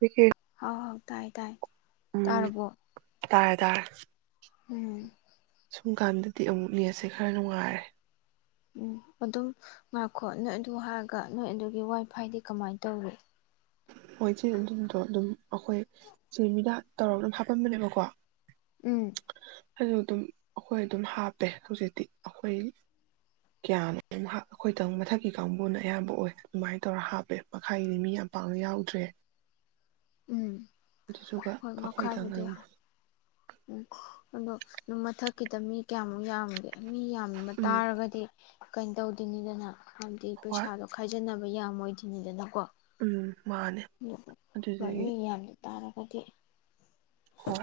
ꯀꯩ ꯍꯥꯎ ꯍꯥꯎ ꯇꯥꯏ ꯇꯥꯏ ꯎꯝ ꯇꯥꯔꯕꯣ ꯇꯥꯔꯦ ꯇꯥꯔꯦ ꯎꯝ ꯑꯁꯨꯝ ꯀꯥꯟꯗꯗꯤ ꯑꯃꯨꯛꯅꯦꯁꯦ ꯈꯔ ꯅꯨꯡꯉꯥꯏꯔꯦ ꯎꯝ ꯑꯗꯨꯝ ꯉꯥꯛꯈꯣ ꯅꯣꯏ ꯑꯗꯨ ꯍꯥꯏꯔꯒ ꯅꯣꯏ ꯑꯗꯨꯒꯤ ꯋꯥꯏ ꯐꯥꯏꯗꯤ ꯀꯃꯥꯏ ꯇꯧꯏ ꯍꯣꯏ ꯏꯆꯦ ꯑꯗꯨꯗꯣ ꯑꯗꯨꯝ ꯑꯩꯈꯣꯏ ꯆꯦ ꯃꯤꯗ ꯇꯧꯔꯞꯅꯕ ꯍꯥꯞꯄꯝꯕꯅꯦꯕꯀꯣ ꯎꯝ ꯑꯗꯨ ꯑꯗꯨꯝ ꯑꯩꯈꯣꯏ ꯑꯗꯨꯝ ꯍꯥꯞꯄꯦ ꯍꯧꯖꯤꯛꯇꯤ ꯑꯩꯈꯣꯏ ꯀꯌꯥꯅꯣ ꯑꯩꯈꯣꯏꯗꯪ ꯃꯊꯛꯀꯤ ꯀꯥꯡꯕꯨꯅ ꯑꯌꯥꯝꯕ ꯑꯣꯏ ꯑꯗꯨꯃꯥꯏꯅ ꯇꯧꯔ ꯍꯥꯞꯄꯦ ꯃꯈꯥꯏꯒꯤꯗꯤ ꯃꯤ ꯌꯥꯝ ꯄꯥꯛꯅ ꯌꯥꯎꯗꯦ ꯔꯤ ꯎꯝ ꯑꯗꯨꯗꯨꯒ ꯍꯣꯏ ꯑꯩꯈꯣꯏꯗ ꯉ ꯃꯈꯥꯕꯨꯗꯤ ꯎꯝ ꯑꯗꯣ ꯑꯗꯨꯝ ꯃꯊꯛꯀꯤꯗ ꯃꯤ ꯀꯌꯥꯃꯨꯛ ꯌꯥꯝꯒꯦ ꯃꯤ ꯌꯥꯝꯕ ꯎꯝ ꯇꯥꯔꯒꯗꯤ ꯀꯩꯅ ꯇꯧꯗꯣꯏꯅꯤꯗꯅ ꯑꯝꯗꯤ ꯍꯣꯏ ꯄꯩꯁꯥꯗꯣ ꯈꯥꯏꯖꯕ ꯌꯥꯝꯃꯣꯏ ꯊꯤꯅꯤꯗꯅꯀꯣ ꯎꯝ ꯃꯥꯅꯦ ꯍꯣꯏ ꯑꯗꯨꯗꯒꯤ ꯃꯤ ꯌꯥꯝꯗ ꯇꯥꯔꯒꯗꯤ ꯍ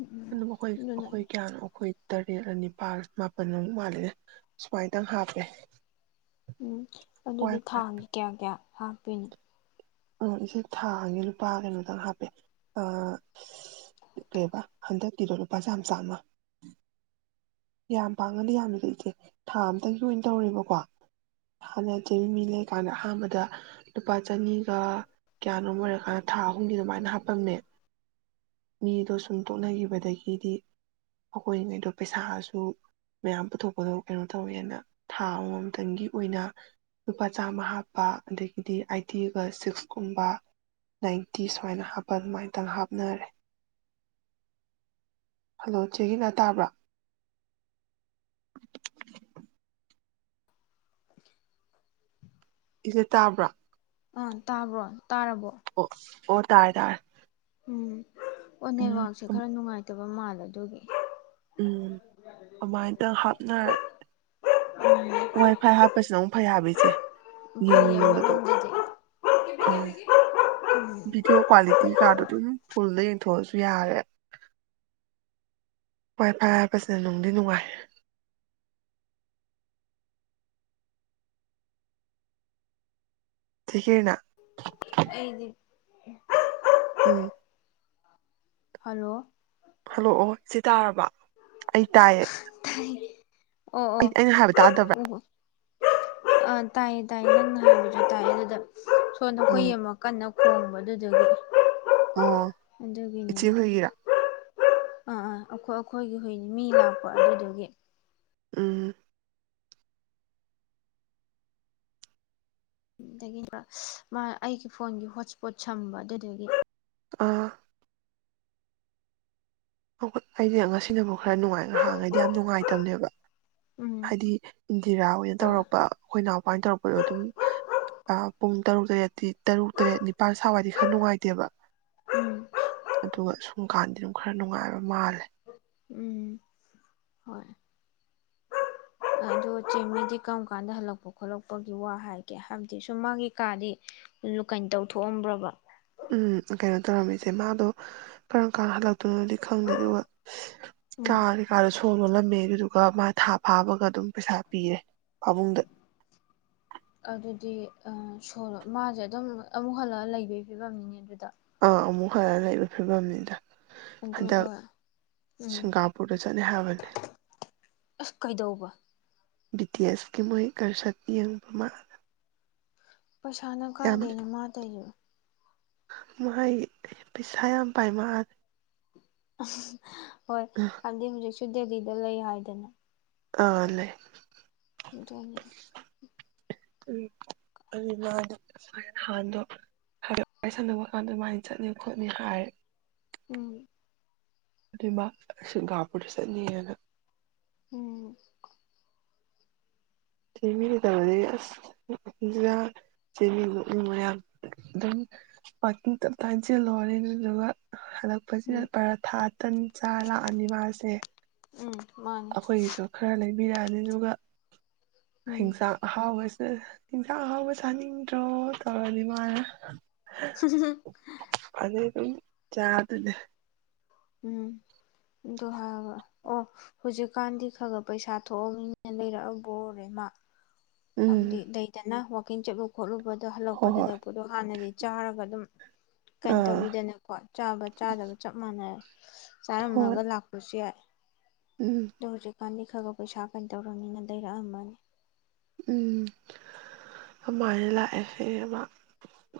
ꯎꯝ ꯎꯝ ꯑꯗꯨꯝ ꯑꯩꯈꯣꯏ ꯑꯗꯨꯅ ꯑꯩꯈꯣꯏ ꯀꯌꯥꯅꯣ ꯑꯩꯈꯣꯏ ꯇꯔꯦꯠ ꯑꯅꯤꯄꯥꯜ ꯃꯥꯄꯜꯃꯨꯛ ꯃꯥꯂꯦꯅꯦ ꯁꯨꯃꯥꯏꯇꯪ ꯍꯥꯞꯄꯦ ꯎꯝ ꯋꯥꯏ ꯑꯗꯨꯗꯤ ꯊꯥꯡꯒꯤꯦ ꯀꯌꯥ ꯀꯌꯥ ꯍꯥꯞꯄꯤꯅꯤ ꯑꯣ ꯏꯆꯦ ꯊꯥꯉ ꯂꯨꯄꯥ ꯀꯩꯅꯣꯗꯪ ꯍꯥꯞꯄꯦ ꯑ ꯀꯩꯕ ꯍꯟꯗꯛꯇꯀꯤꯗꯣ ꯂꯨꯄꯥ ꯆꯥꯝ ꯆꯥꯝꯃ ꯌꯥꯝ ꯄꯥꯡꯉꯗꯤ ꯌꯥꯝꯃꯤꯗ ꯏꯆꯦ ꯊꯥ ꯑꯃꯝꯇꯪ ꯑꯣꯏꯅ ꯇꯧꯔꯦꯕꯀꯣ ꯍꯥꯟꯅ ꯆꯍꯤ ꯃꯤ ꯂꯩꯀꯥꯟꯗ ꯑꯍꯥꯟꯕꯗ ꯂꯨꯄꯥ ꯆꯅꯤ ꯀ ꯀꯌꯥꯅꯣꯝ ꯑꯣꯏꯔꯀꯥꯟꯗ ꯊꯥ ꯑꯍꯨꯝꯒꯤ ꯑꯗꯨꯃꯥꯏꯅ ꯍꯥꯞꯄꯝꯅꯦ ꯃꯤꯗꯣ ꯁꯨꯝ ꯇ ꯊꯣꯛꯅꯈꯤꯕꯗꯒꯤꯗꯤ ꯑꯩꯈꯣꯏꯉꯩꯗꯣ ꯄꯩꯁꯥꯁꯨ ꯃꯌꯥꯝ ꯄꯨꯊꯣꯛꯄꯗꯣ ꯀꯩꯅꯣ ꯇꯧꯋꯦꯅ ꯊꯥ ꯑꯃꯃꯝꯇꯪꯒꯤ ꯑꯣꯏꯅ ꯂꯨꯄꯥ ꯆꯥꯝꯃ ꯍꯥꯞꯄ ꯑꯗꯒꯤꯗꯤ ꯑꯥꯏꯇꯤ ꯁꯤꯛꯁꯀꯨꯝ ꯅꯥꯏꯟꯇꯤ ꯁꯨꯃꯥꯏꯅ ꯍꯥꯞ ꯑꯗꯨꯃꯥꯏꯇꯪ ꯍꯥꯞꯅꯔꯦ ꯍꯜꯂꯣ ꯆꯦꯒꯤꯅ ꯇꯥꯕ꯭ꯔꯥ [unintelligible] ꯏꯁꯦ ꯇꯥꯕ꯭ꯔꯥ ꯑꯥ ꯇꯥꯕ꯭ꯔꯣ ꯇꯥꯔꯕꯣ ꯑꯣ ꯑꯣ ꯇꯥꯔꯦ ꯇꯔꯦ ꯎꯝ ꯑꯣ ꯅꯦꯠꯋꯥꯛꯁꯦ ꯈꯔ ꯅꯨꯡꯉꯥꯏꯇ ꯂꯩꯇꯕ ꯃꯥꯜꯂ ꯑꯗꯨꯒꯤ ꯎꯝ ꯑꯗꯨꯃꯥꯏꯇꯪ ꯍꯥꯞꯅꯔ ꯋꯥꯏ ꯐꯥꯏ ꯍꯥꯞꯄꯁꯤꯅ ꯑꯃꯨꯛ ꯐꯩ ꯍꯥꯏ ꯦ ꯐꯩꯌꯦ ꯌꯦꯡꯅꯤꯡꯕꯗꯣ ꯑꯃꯔꯣꯝꯗꯗꯤ ꯑ ꯚꯤꯗꯤꯑꯣ ꯀ꯭ꯋꯥꯂꯤꯇꯤ ꯀꯥꯔꯗ ꯑꯗꯨꯝ ꯐꯨꯜꯗ ꯌꯦꯡ ꯄꯨꯊꯣꯛꯑꯁꯨ ꯌꯥꯔꯦ ꯍꯣꯏ ꯐꯥꯏ ꯍꯥꯏꯕꯁꯤꯅ ꯅꯨꯡꯗꯤ ꯅꯨꯡꯉꯥꯏ ꯊꯀꯦꯅ ꯑꯩꯗꯤ ꯎꯝ ꯍꯜꯂꯣ ꯍꯜꯂꯣꯑꯣ ꯁꯤ ꯇꯥꯔꯕ ꯑꯩ ꯇꯥꯏꯌꯦ ꯇꯥꯏ ꯑꯩꯅ ꯍꯥꯏꯕ ꯇꯥꯗꯕ꯭ꯔꯥ ꯑ ꯇꯥꯏꯌꯦ ꯇꯥꯏꯌꯦ ꯅꯪꯅ ꯍꯥꯏꯕꯁꯨ ꯇꯥꯏꯌꯦ ꯑꯗꯨꯗ ꯁꯣꯅ ꯍꯨꯏ ꯎꯝ ꯑꯃ ꯀꯟꯅ ꯈꯣꯡꯕꯅ ꯑꯗꯨꯗꯒ ꯑꯣ ꯏꯆꯦ ꯑꯒꯅꯤꯗ ꯍꯣꯏꯒꯤꯔꯥ ꯑ ꯑ ꯑꯩꯈꯣꯏ ꯑꯩꯈꯣꯏꯒꯤ ꯍꯨ ꯃꯤ ꯂꯥꯛꯄ ꯑꯗꯨꯗꯨꯒꯤ ꯎꯝ ꯑꯗꯒꯤ ꯃꯥ ꯑꯩꯒꯤ ꯐꯣꯟꯒꯤ ꯍꯣꯠ ꯏꯁꯄꯣꯠ ꯁꯝꯕ ꯑꯗꯨꯗꯒꯤ ꯑꯥ ꯣꯏ ꯑꯩꯗꯤ ꯉꯁꯤꯅꯕꯨ ꯈꯔ ꯅꯨꯡꯉꯥꯏꯅ ꯍꯥꯡꯉꯩꯗꯤ ꯌꯥꯝ ꯅꯨꯡꯉꯥꯏꯇꯕꯅꯦꯕ ꯎꯝ ꯍꯥꯏꯗꯤ ꯏꯟꯗꯤꯔꯥ ꯑꯣꯏꯅ ꯍꯣꯏ ꯇꯧꯔꯛꯄ ꯑꯩꯈꯣꯏ ꯏꯅꯥꯎꯄꯥꯅ ꯇꯧꯔꯛꯄꯗꯣ ꯑꯗꯨꯝ ꯄꯨꯡ ꯇꯔꯨꯛ ꯇꯔꯦꯠꯇꯤ ꯇꯔꯨꯛ ꯇꯔꯦꯠ ꯅꯤꯄꯥꯜ ꯁꯋꯥꯏꯗꯤ ꯈꯔ ꯅꯨꯡꯉꯥꯏꯇꯦꯕ ꯎꯝ ꯑꯗꯨꯒ ꯁꯨꯝ ꯀꯥꯟꯗꯤ ꯑꯗꯨꯝ ꯈꯔ ꯅꯨꯡꯉꯥꯏꯕ ꯃꯥꯜꯂꯦ ꯎꯝ ꯍꯣꯏ ꯄꯣꯠꯆꯦ ꯃꯤꯗꯤ ꯀꯔꯝ ꯀꯥꯟꯗ ꯍꯜꯂꯛꯄ ꯈꯣꯠꯂꯛꯄꯒꯤ ꯋꯥ ꯍꯥꯏꯒꯦ ꯍꯥꯏꯕꯗꯤ ꯁꯨꯝ ꯃꯥꯒꯤ ꯀꯥꯗꯤ ꯀꯩꯅ ꯇꯧꯊꯣꯛꯑꯝꯕ꯭ꯔꯕ ꯎꯝ ꯀꯩꯅꯣ ꯇꯧꯔꯝꯃꯤꯁꯦ ꯃꯥꯗꯣ ꯀꯔꯝ ꯀꯥꯟꯅ ꯍꯜꯂꯛꯇꯣꯏꯅꯣꯗꯤ ꯈꯪꯗꯦ ꯑꯗꯨꯒ ꯎꯝ ꯀꯥꯔꯦ ꯀꯥꯔ ꯁꯣꯜꯒꯣꯂ ꯃꯦ ꯑꯗꯨꯒ ꯃꯥ ꯊꯥ ꯐꯥꯕꯒ ꯑꯗꯨꯝ ꯄꯩꯁꯥ ꯄꯤꯔꯦ ꯄꯥꯃꯨꯡꯗ ꯑꯗꯨꯗꯤ ꯁ ꯃꯥꯁꯦ ꯑꯗꯨꯝ ꯑꯃꯨꯛ ꯍꯜꯂꯑ ꯂꯩꯕꯒꯤ ꯐꯤꯕꯝꯅꯤꯅꯦ ꯑꯗꯨꯗ ꯑꯥ ꯑꯃꯨꯛ ꯈꯔ ꯂꯩꯕ ꯐꯤꯕꯝꯅꯤꯗ ꯍꯟꯗꯛ ꯑꯗꯨꯒ ꯎꯝ ꯁꯤꯡꯒꯥꯄꯨꯔꯗ ꯆꯠꯅ ꯍꯥꯏꯔꯕꯅꯤ ꯑꯁ ꯀꯩꯗꯧꯕ ꯕꯤ ꯇꯤ ꯑꯦꯁꯀꯤ ꯃꯣꯏ ꯀꯔꯁꯠ ꯃꯤ ꯌꯦꯡꯕꯃꯥ ꯄꯩꯁꯥꯅ ꯀꯥꯏꯗꯦꯅꯦ ꯃꯥꯗꯁꯨ ꯃꯥꯥꯏ ꯄꯁꯥꯏ ꯌꯥꯝ ꯄꯥꯏꯃꯥ [unintelligible] ꯍꯣꯏ ꯈꯗꯤ ꯍꯧꯖꯤꯛ ꯁ ꯗꯦꯜꯂꯤꯗ ꯂꯩ ꯍꯥꯏꯗꯅ ꯑꯥ ꯂꯩꯦ ꯑꯗꯨꯅꯤ ꯎ ꯑꯗꯨ ꯃꯥꯗꯣ ꯁꯃꯥꯏꯅ ꯍꯍꯥꯟꯗꯣꯗ ꯁꯝꯗꯄ ꯀꯥꯟꯗ ꯑꯗꯨꯃꯥꯏꯅ ꯆꯠꯅꯤ ꯈꯣꯠꯅꯤ ꯍꯥꯏꯔꯦ ꯎꯝ ꯑꯗꯨ ꯃꯥ ꯑꯁꯤ ꯒꯥꯕꯨꯨꯔ ꯆꯅꯤ ꯍꯥꯏꯅ ꯎꯝ ꯊꯤꯚꯤ ꯂꯩ ꯇꯔꯗꯤ ꯑꯁ ꯆꯦꯃꯤ ꯂꯣꯛꯃꯤ ꯃꯌꯥꯝ ꯑꯗꯨꯝ ꯄꯀꯤꯡ ꯇꯞ ꯇꯁꯤꯜꯂꯣꯔꯦ ꯑꯗꯨꯗꯨꯒ ꯍꯟꯂꯛꯄꯁꯤꯗ ꯎꯝ ꯄꯔꯥ ꯊꯥ ꯇꯟ ꯆꯥꯔ ꯂꯥꯛꯑꯅꯤ ꯃꯥꯁꯦ ꯎꯝ ꯃꯥꯅꯤ ꯑꯩꯈꯣꯏꯁꯨ ꯈꯔ ꯂꯩꯦ ꯕꯤꯔꯌꯥꯅꯤꯗꯨꯒ ꯎꯝ ꯍꯁꯥ ꯍꯥꯎꯁ ꯌꯦꯟꯖꯥꯡ ꯍꯥꯎꯕ ꯆꯥꯅꯤꯡꯗ꯭ꯔꯣ ꯇꯧꯔꯅꯤ ꯃꯥꯅ ꯐ ꯎ ꯆꯥ ꯑꯗꯨꯅꯦ ꯎꯝ ꯑꯗꯨ ꯍꯥꯏ ꯑꯣ ꯍꯧꯖꯤꯛꯀꯥꯟꯗꯤ ꯈꯔ ꯈꯔ ꯄꯩꯁꯥ ꯊꯣꯛꯑꯅꯤꯅꯤꯅ ꯂꯩꯔꯛꯑꯕ ꯑꯣꯏꯣꯔꯦ ꯃꯥ ꯎꯝ ꯍꯗꯤ ꯗꯩꯇꯅ ꯍ ꯀ ꯆꯦꯕꯨꯣꯂꯕ ꯑꯗꯣ ꯍꯣꯏ ꯍꯣꯏ ꯍꯜꯂꯛꯄꯗꯠꯂꯛꯄꯗꯣ ꯍꯥꯟꯅꯗꯤ ꯆꯥꯔꯒ ꯑꯗꯨꯝ ꯀꯩꯅ ꯑꯥ ꯇꯧꯕꯤꯗꯅꯀꯣ ꯆꯥꯕ ꯆꯥꯗꯕ ꯆꯞ ꯃꯥꯟꯅꯔꯦ ꯍꯣꯏ ꯆꯥꯔꯝꯃꯒ ꯂꯥꯛꯄꯁꯨ ꯌꯥꯏ ꯎꯝ ꯀꯥꯟꯗꯤ ꯈꯔ ꯈ ꯄꯩꯁꯥ ꯀꯩꯅ ꯇꯧꯔꯕꯅꯤꯅ ꯂꯩꯔꯛꯑꯃꯅꯤ ꯎꯝ ꯑꯗꯨꯃꯥꯏꯅ ꯂꯥꯛꯑꯦꯁꯦꯕ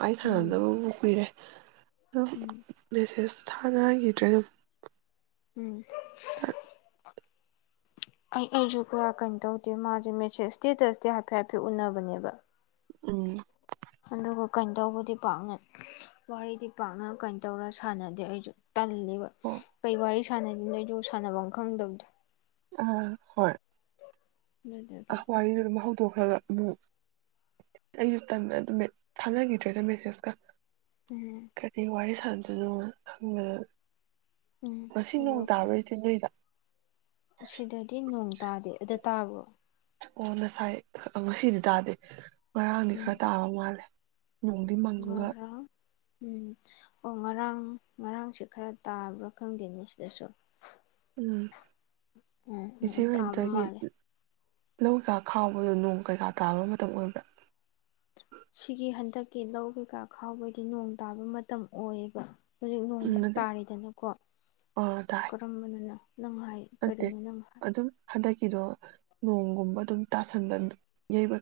ꯑꯩ ꯎꯝ ꯁꯥꯟꯅꯗꯕ ꯀꯨꯏꯔꯦ ꯎꯝ ꯕꯤꯁꯦꯁ ꯊꯥꯅꯈꯤꯗ꯭ꯔꯦ ꯑꯗꯨꯝ ꯎꯝ ꯊ ꯑꯩ ꯑꯩꯁꯨ ꯀꯌꯥ ꯀꯩꯅꯣ ꯇꯧꯗꯦ ꯃꯥꯁꯦ ꯃꯦꯦ ꯏꯁꯇꯦꯇꯁꯇꯤ ꯍꯥꯏꯐꯦꯠ ꯍꯥꯏꯐꯦꯠ ꯎꯅꯕꯅꯦꯕ ꯎꯝ ꯑꯗꯨꯒ ꯀꯩꯅꯣ ꯇꯧꯕꯗꯤ ꯄꯥꯛꯅ ꯋꯥꯔꯤꯗꯤ ꯄꯥꯛꯅ ꯀꯩꯅ ꯇꯧꯔ ꯁꯥꯟꯅꯗꯦ ꯑꯩꯁꯨ ꯇꯜꯂꯦꯕ ꯍꯣꯏ ꯀꯩ ꯋꯥꯔꯤ ꯁꯥꯟꯅꯗ ꯅꯩꯗꯣ ꯁꯥꯟꯅꯕ ꯑꯃ ꯈꯪꯗꯕꯗꯣ ꯑ ꯍꯣꯏ ꯑꯗꯨꯗꯒꯤ ꯑꯍ ꯋꯥꯔꯤꯏ ꯑꯗꯨꯔꯝ ꯍꯧꯗꯣꯛ ꯈꯔꯒ ꯑꯃꯨꯛ ꯑꯩꯁꯨ ꯇꯝ ꯑꯗꯨꯝ ꯊꯥꯅꯈꯤꯗ꯭ꯔꯦꯗ ꯃꯦꯁꯦꯖꯀ ꯎꯝ ꯀꯔꯤ ꯋꯥꯔꯤꯏ ꯑꯗꯨꯗꯨ ꯈꯪꯅꯔꯦ ꯎꯝ ꯉ ꯅꯣꯡ ꯑꯗꯨꯒ ꯇꯥꯕꯣꯏ ꯆꯦ ꯅꯣꯏꯗ ꯁꯤꯗꯗꯤ ꯅꯣꯡ ꯇꯥꯗꯦ ꯑꯗ ꯇꯥꯕ꯭ꯔꯣ ꯑꯣ ꯉꯁꯥꯏ ꯉꯁꯤꯗꯤ ꯇꯥꯗꯦ ꯉꯔꯥꯡꯗꯤ ꯎꯝ ꯈꯔ ꯇꯥꯕ ꯃꯥꯜꯂꯦ ꯅꯣꯡꯗꯤ ꯃꯪꯉꯒ ꯉꯔꯥꯡ ꯎꯝ ꯑꯣ ꯉꯔꯥꯡ ꯉꯔꯥꯡꯁꯦ ꯈꯔ ꯇꯥꯕ꯭ꯔꯥ ꯈꯪꯗꯦꯅꯦ ꯁꯤꯗꯁꯨ ꯎꯝ ꯎꯝ ꯎꯝ ꯇꯥꯕ ꯏꯖꯤꯚꯦꯟꯇꯒꯤ ꯃꯥꯜꯂꯦ ꯂꯧ ꯀꯩꯀꯥ ꯈꯥꯎꯕꯗꯣ ꯅꯣꯡ ꯀꯩꯀꯥ ꯇꯥꯕ ꯃꯇꯝ ꯑꯣꯏꯕ꯭ꯔꯥ ꯁꯤꯒꯤ ꯍꯟꯗꯛꯀꯤ ꯂꯧ ꯀꯩꯀꯥ ꯈꯥꯎꯕꯒꯤ ꯅꯣꯡ ꯇꯥꯕ ꯃꯇꯝ ꯑꯣꯏꯌꯦꯕ ꯍꯧꯖꯤꯛ ꯅꯣꯡꯃ ꯎꯝ ꯇꯥꯔꯤꯗꯅꯀꯣ ꯑꯥ ꯇꯥꯏ ꯀꯔꯝꯕꯅꯅ ꯅꯠꯇꯦ ꯑꯗꯨꯝ ꯍꯟꯗꯛꯀꯤ ꯀꯗꯣ ꯅꯣꯡꯒꯨꯝꯕ ꯑꯗꯨꯝ ꯇꯥꯁꯟꯕ ꯌꯩꯕ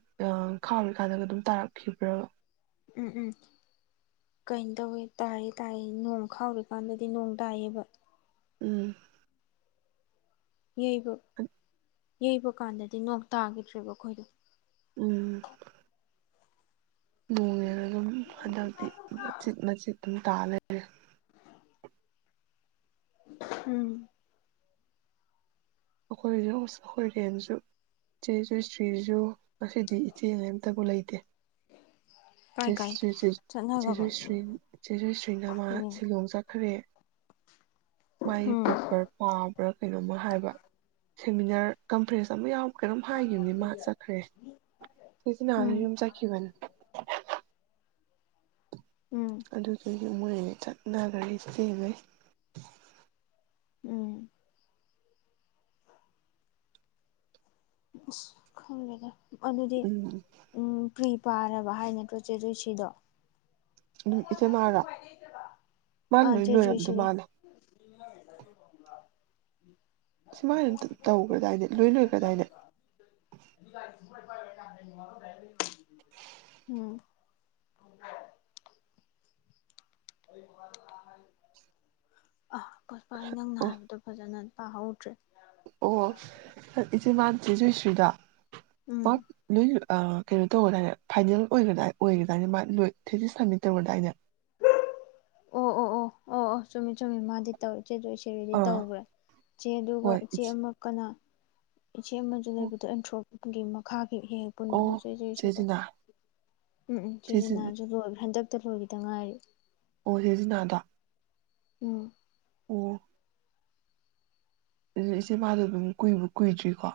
ꯈꯥꯎꯔꯤꯀꯥꯟꯗꯒ ꯑꯗꯨꯝ ꯇꯥꯔꯛꯈꯤꯕ꯭ꯔꯕ ꯎꯝ ꯎꯝ ꯀꯩꯅ ꯇꯧꯋꯦ ꯇꯥꯏꯌꯦ ꯇꯥꯏꯌꯦ ꯅꯣꯡ ꯈꯥꯎꯔꯤꯀꯥꯟꯗꯗꯤ ꯅꯣꯡ ꯇꯥꯏꯌꯦꯕ ꯎꯝ ꯌꯩꯕ ꯌꯩꯕ ꯀꯥꯟꯗꯗꯤ ꯅꯣꯡ ꯇꯥꯈꯤꯗ꯭ꯔꯦꯕ ꯑꯩꯈꯣꯏꯗꯣ ꯎꯝ ꯅꯣꯡꯡꯂꯦꯒ ꯑꯗꯨꯝ ꯍꯟꯗꯛꯇꯤ ꯃꯆꯤꯠ ꯃꯆꯤꯠ ꯇꯥꯂꯦ ꯎꯝ ꯑꯩꯈꯣꯏꯁꯨ ꯑꯩꯈꯣꯏꯔꯦꯟꯁꯨ ꯏꯆꯦꯁꯨ ꯏꯁꯇ꯭ꯔꯤꯁꯨ ꯉꯁꯤꯗꯤ ꯏꯆꯦ ꯑꯝꯇꯕꯨ ꯂꯩꯇꯦ ꯀꯥꯏ ꯀꯥꯏ ꯆꯠꯅꯈ꯭ꯔꯕ ꯦꯣꯏ ꯑꯗꯨꯅꯤ ꯁ꯭ꯔꯤ ꯁꯦꯖꯣꯏ ꯁ꯭ꯔꯤ ꯅꯃꯥ ꯎꯝ ꯁꯤꯂꯣꯡ ꯆꯠꯈ꯭ꯔꯦ ꯃꯩ ꯄꯦꯄꯔ ꯄꯥꯕꯔꯛ ꯀꯩꯅꯣꯝꯃ ꯍꯥꯏꯕ ꯁꯦꯃꯤꯅꯥꯔ ꯀꯟꯐ꯭ꯔꯦꯟꯁ ꯑꯃ ꯌꯥꯎ ꯀꯩꯅꯝ ꯍꯥꯏꯈꯤꯕꯅꯤ ꯃꯥ ꯆꯠꯈ꯭ꯔꯦ ꯁꯤꯁꯤ ꯅꯍꯅ ꯎꯝ ꯌꯨꯝ ꯆꯠꯈꯤꯕꯅꯦ ꯎꯝ ꯑꯗꯨꯗꯤꯦ ꯌ ꯃꯣꯏꯅ ꯆꯠꯅꯈ꯭ꯔꯦ ꯆꯦꯉꯩ ꯎꯝ ꯈꯪꯒꯗ ꯑꯗ ꯎꯝ ꯄꯔꯤ ꯄꯥꯔꯕ ꯍꯥꯏꯅꯠꯇ꯭ꯔꯣꯠ ꯆꯦꯗꯣꯏ ꯁꯤꯗꯣ ꯑꯗꯨꯝ ꯏꯆꯦ ꯃꯥꯜꯂꯣ ꯃꯥꯂ ꯑꯥ ꯂꯣꯏ ꯆꯦ ꯂꯣꯏꯔꯝꯗꯣꯏ ꯖꯣꯏꯁꯤꯗꯤ ꯃꯥꯜꯂꯦ [unintelligible] ꯁꯨꯃꯥꯏꯅ ꯇꯧꯈ꯭ꯔꯗꯥꯏꯅꯦ ꯂꯣꯏ ꯂꯣꯏꯈ꯭ꯔꯗꯥꯏꯅꯦ ꯎꯝ ꯑ ꯄꯣꯠꯄꯥꯏ ꯅꯪꯅ ꯑꯣ ꯍꯥꯏꯕꯗꯣ ꯐꯖꯅ ꯄ ꯍꯧꯗ꯭ꯔꯦ ꯑꯣ ꯏꯆꯦ ꯃꯁꯦ ꯁꯣꯏꯁ꯭ꯔꯤꯗ ꯎꯝ ꯑꯞ ꯂꯩ ꯀꯩꯅꯣ ꯇꯧꯒꯗꯥꯅꯦ ꯐꯥꯏꯅꯦꯜ ꯑꯣꯏ ꯑꯣꯏꯒꯗꯥꯏꯅꯦ ꯃꯥ ꯂꯣꯏ ꯊꯦꯖꯤꯁ ꯊꯃꯤ ꯇꯧꯔꯗꯥꯏꯅꯦ ꯑꯣ ꯑꯣ ꯑꯣ ꯑꯣ ꯑꯣ ꯆꯨꯝꯃꯤ ꯆꯨꯝꯃꯤ ꯃꯥꯗꯤ ꯇꯧꯔꯤ ꯆꯦꯗꯣꯏꯁꯦꯔꯗꯤ ꯑꯥ ꯇꯧꯈ꯭ꯔꯦ ꯏꯆꯦ ꯑꯗꯨꯒ ꯏꯆꯦ ꯑꯃꯛ ꯀꯅ ꯏꯆꯦ ꯑꯃꯁꯨ ꯂꯩꯕꯗꯣ ꯑꯦꯟꯊ꯭ꯔꯣ ꯃꯈꯥ ꯍꯦꯛ ꯍꯦꯛ ꯑꯣ ꯄꯨꯟꯕꯗꯨꯁꯨꯆꯦ ꯆꯦ ꯁꯤꯗ ꯖꯤꯅꯥ ꯎꯝ ꯎꯝ ꯆꯦ ꯖꯤ ꯁꯤꯁꯤꯅꯁꯨ ꯂꯣꯏꯕ꯭ꯔ ꯍꯟꯗꯛ ꯠꯇ ꯂꯣꯏꯒꯤꯗ ꯉꯥꯏꯔꯤ ꯁꯤ ꯅꯅꯥꯗ ꯎꯝ ꯑꯗꯨ ꯏꯆꯦ ꯃꯥꯗꯣ ꯑꯗꯨꯝ ꯀꯏ ꯀꯨꯏꯗ꯭ꯔꯤꯀꯣ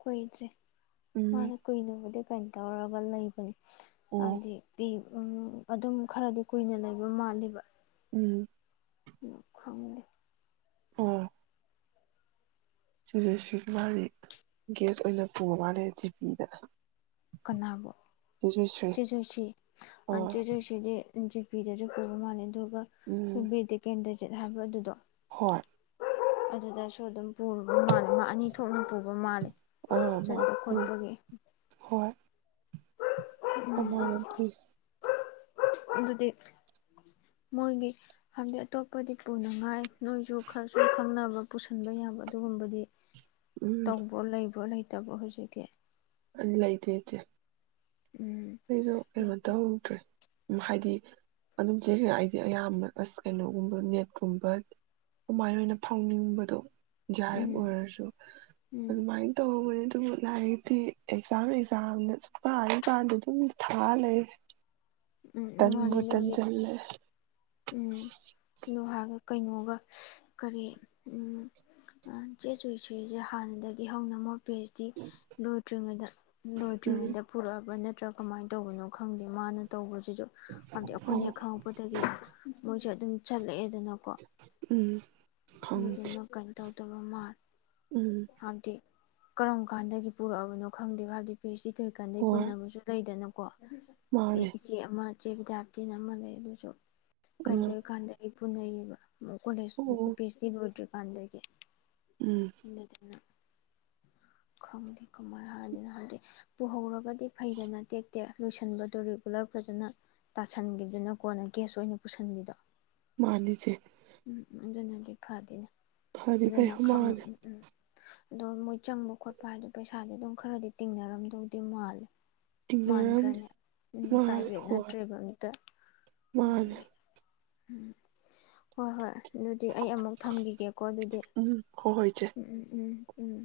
ꯀꯣꯏꯗ꯭ꯔꯦ ꯎꯝ ꯃꯥꯅꯦ ꯀꯣꯏꯅꯦ ꯀꯩꯅꯅ ꯇꯧꯔꯕꯜ ꯂꯩꯕꯅꯦ ꯑꯣ ꯑꯗꯤ ꯐ ꯎꯝ ꯑꯗꯨꯝ ꯈꯔꯗꯤ ꯀꯨꯏꯅ ꯂꯩꯕ ꯃꯥꯜꯂꯤꯕ ꯎꯝ ꯂ ꯐꯪꯅꯦ ꯁꯤꯁ ꯁꯤ ꯃꯥꯁꯤ ꯒꯦꯁ ꯑꯣꯏꯅ ꯄꯨꯕ ꯃꯥꯜꯂꯦ ꯖꯤ ꯄꯤꯗ ꯀꯅꯥꯕꯨ ꯆꯦꯖꯨ ꯁꯤ ꯑꯥ ꯆꯦꯖꯨꯁꯤꯗꯤ ꯖꯤ ꯄꯤꯗꯔꯁꯨ ꯀꯔꯣ ꯃꯥꯜꯦ ꯎꯝ ꯁꯕꯤꯗ ꯀꯦꯟꯗ ꯦꯠ ꯍꯥꯏꯕ ꯑꯗꯨꯗꯣ ꯍꯣꯏ ꯑꯗꯨꯗꯁꯨꯣ ꯑꯗꯨꯝ ꯄꯕ ꯃꯥ ꯑꯃ ꯑꯅꯤ ꯊꯣꯛꯅ ꯄꯨꯕ ꯃꯥꯜꯂꯦ ꯑꯥ ꯆꯠꯄ ꯃꯥꯄꯨ ꯈꯣꯠꯄꯒꯤ ꯍꯣꯏ ꯑꯗꯨꯃꯥꯏꯅ ꯄꯤ ꯎꯝ ꯑꯗꯨꯗꯤ ꯃꯣꯏꯒꯤ ꯍꯥꯏꯕꯗꯤ ꯑꯇꯣꯞꯄꯗꯤ ꯄꯨꯅꯉꯥꯏ ꯅꯣꯏꯁꯨ ꯈꯔꯁꯨꯨꯝ ꯈꯪꯅꯕ ꯄꯨꯁꯟꯕ ꯌꯥꯕ ꯑꯗꯨꯒꯨꯝꯕꯗꯤ ꯎꯝ ꯇꯧꯕ ꯂꯩꯕ꯭ꯔ ꯂꯩꯇꯦ ꯇꯕ ꯍꯧꯁꯨꯒꯦ ꯑꯂꯥꯏꯇ ꯑꯇꯦ ꯎꯝ ꯑꯩꯗꯣ ꯀꯩꯅꯣꯝꯇ ꯍꯧꯗ꯭ꯔꯦ ꯍꯥꯏꯗꯤ ꯑꯗꯨꯝ ꯆꯈ ꯑꯩꯗꯤ ꯑꯌꯥꯝꯕ ꯑꯁ ꯀꯩꯅꯣꯒꯨꯝꯕ ꯅꯦꯠꯀꯨꯝꯕ ꯀꯃꯥꯏꯅ ꯑꯣꯏꯅ ꯐꯥꯎꯅꯤꯡꯕꯗꯣ ꯌꯥꯖꯥꯏꯞ ꯎꯝ ꯑꯣꯏꯔꯁꯨ ꯎꯝ ꯑꯗꯨꯃꯥꯏꯅ ꯇꯧꯧꯕꯅꯤ ꯑꯗꯨ ꯂꯥꯏꯔꯤꯛꯇꯤ ꯑꯦꯛꯖꯥꯝ ꯑꯦꯛꯖꯥꯝꯅꯁꯨ ꯄꯥꯔꯦ ꯄꯥꯗꯗ ꯎ ꯊꯥ ꯂꯩ ꯎꯝ ꯃꯥꯅ ꯇꯟꯕꯨ ꯂꯧ ꯇꯟꯖꯜꯂꯦ ꯎꯝ ꯂꯍꯒ ꯀꯩꯅꯣꯒ ꯀꯔꯤ ꯆꯦ ꯆꯣꯏꯆꯣꯏꯔꯤꯁꯦ ꯍꯥꯟꯅꯗꯒꯤ ꯍꯧꯅꯃꯛ ꯄꯦꯁꯇꯤ ꯂꯣꯏꯇ꯭ꯔꯤꯉꯩꯗ ꯎꯝ ꯂꯣꯏꯗ꯭ꯔꯤꯉꯩꯗ ꯄꯨꯔꯛꯑꯕ ꯅꯠꯇ꯭ꯔ ꯀꯃꯥꯏꯅ ꯇꯧꯕꯅꯣ ꯈꯪꯗꯦ ꯃꯥꯅ ꯇꯧꯕ ꯑꯗꯨꯁꯨ ꯍꯥꯏꯕꯗꯤ ꯑꯩꯈꯣꯏꯅ ꯑꯧ ꯍꯦꯛ ꯈꯪꯉꯛꯄꯗꯒꯤ ꯃꯣꯏꯁꯨꯦ ꯑꯗꯨꯝ ꯆꯠꯂꯑꯦ ꯅꯀꯣ ꯎꯝ ꯈꯪ ꯑꯗꯨꯅ ꯀꯃ ꯇꯧ ꯇꯕ ꯑꯃ ꯎꯝ ꯑ ꯊ ꯀꯔꯝ ꯀꯥꯟꯗꯒꯤ ꯄꯨꯔꯛꯑꯕꯅꯣ ꯈꯪꯗꯦꯕꯚꯗꯤ ꯄꯤꯁꯤ ꯑꯣꯏꯔꯤ ꯀꯥꯟꯗꯩ ꯍꯣꯏ ꯄꯨꯅꯕꯕꯨꯁꯨ ꯂꯩꯗꯅ ꯀ ꯃꯥꯅꯦ ꯏꯆꯦ ꯑꯃ ꯏ ꯎꯆꯆꯦ ꯕꯤꯗ꯭ꯌꯥꯇꯤꯅ ꯑꯃ ꯂꯩ ꯑꯗꯨꯁꯨ ꯑꯥ ꯀꯗ ꯀꯥꯟꯗ ꯄꯨꯅꯩꯌꯦꯕ ꯀꯣꯦꯖ ꯑꯣ ꯌ ꯄꯤ ꯑꯦꯆ ꯗꯤ ꯂꯗ꯭ꯔꯤ ꯄꯥꯟꯗꯒꯤ ꯎꯝ ꯍꯇ ꯈꯪꯗꯦ ꯀꯃꯥꯏꯅ ꯍꯥꯏꯗꯅꯣ ꯍꯥꯏꯕꯗꯤ ꯄꯨꯍꯧꯔꯒꯗꯤ ꯐꯩꯗꯅ ꯇꯦꯛꯇꯦ ꯂꯣꯏꯁꯤꯟꯕꯗꯣ ꯔꯤꯒꯨꯂꯔ ꯐꯖꯅ ꯇꯥꯁꯟꯒꯤꯗꯅꯀꯣꯅ ꯒꯦꯁ ꯑꯣꯏꯅ ꯄꯨꯁꯤꯟꯕꯤꯗꯣ ꯃꯥꯅꯤꯖꯦ ꯎꯝ ꯎꯝ ꯑꯗꯨꯅꯗꯤ ꯐꯗꯅꯦ ꯐꯗꯤ ꯐꯩ ꯑꯗꯨꯅ ꯈꯥ ꯃꯥꯅꯦ ꯎꯝ ꯑꯗꯣ ꯃꯣꯏ ꯆꯪꯃꯨꯛ ꯈꯣꯠꯄ ꯍꯥꯏꯗ ꯄꯩꯁꯥꯗꯤ ꯑꯗꯨꯝ ꯈꯔꯗꯤ ꯇꯤꯡꯅꯔꯝꯗꯧꯗꯤ ꯃꯥꯜꯂꯦ ꯇꯤꯡꯅꯔꯝꯅꯤ ꯃꯥꯟꯗ꯭ꯔꯅꯤ ꯃꯥꯅꯦ ꯄ꯭ꯔꯥꯏꯚꯦꯠ ꯍꯣꯏ ꯅꯠꯇ꯭ꯔꯦꯕ ꯃꯤꯠꯇ ꯃꯥꯅꯦ ꯑꯗꯨꯗꯒꯤ ꯎꯝ ꯍꯣꯏ ꯍꯣꯏ ꯑꯗꯨꯗꯤ ꯑꯩ ꯑꯃꯨꯛ ꯊꯝꯈꯤꯒꯦꯀꯣ ꯑꯗꯨꯗꯤ ꯎꯝ ꯍꯣꯏ ꯍꯣꯏ ꯏꯆꯦ ꯎꯝ ꯎꯝ ꯎꯝ ꯎꯝ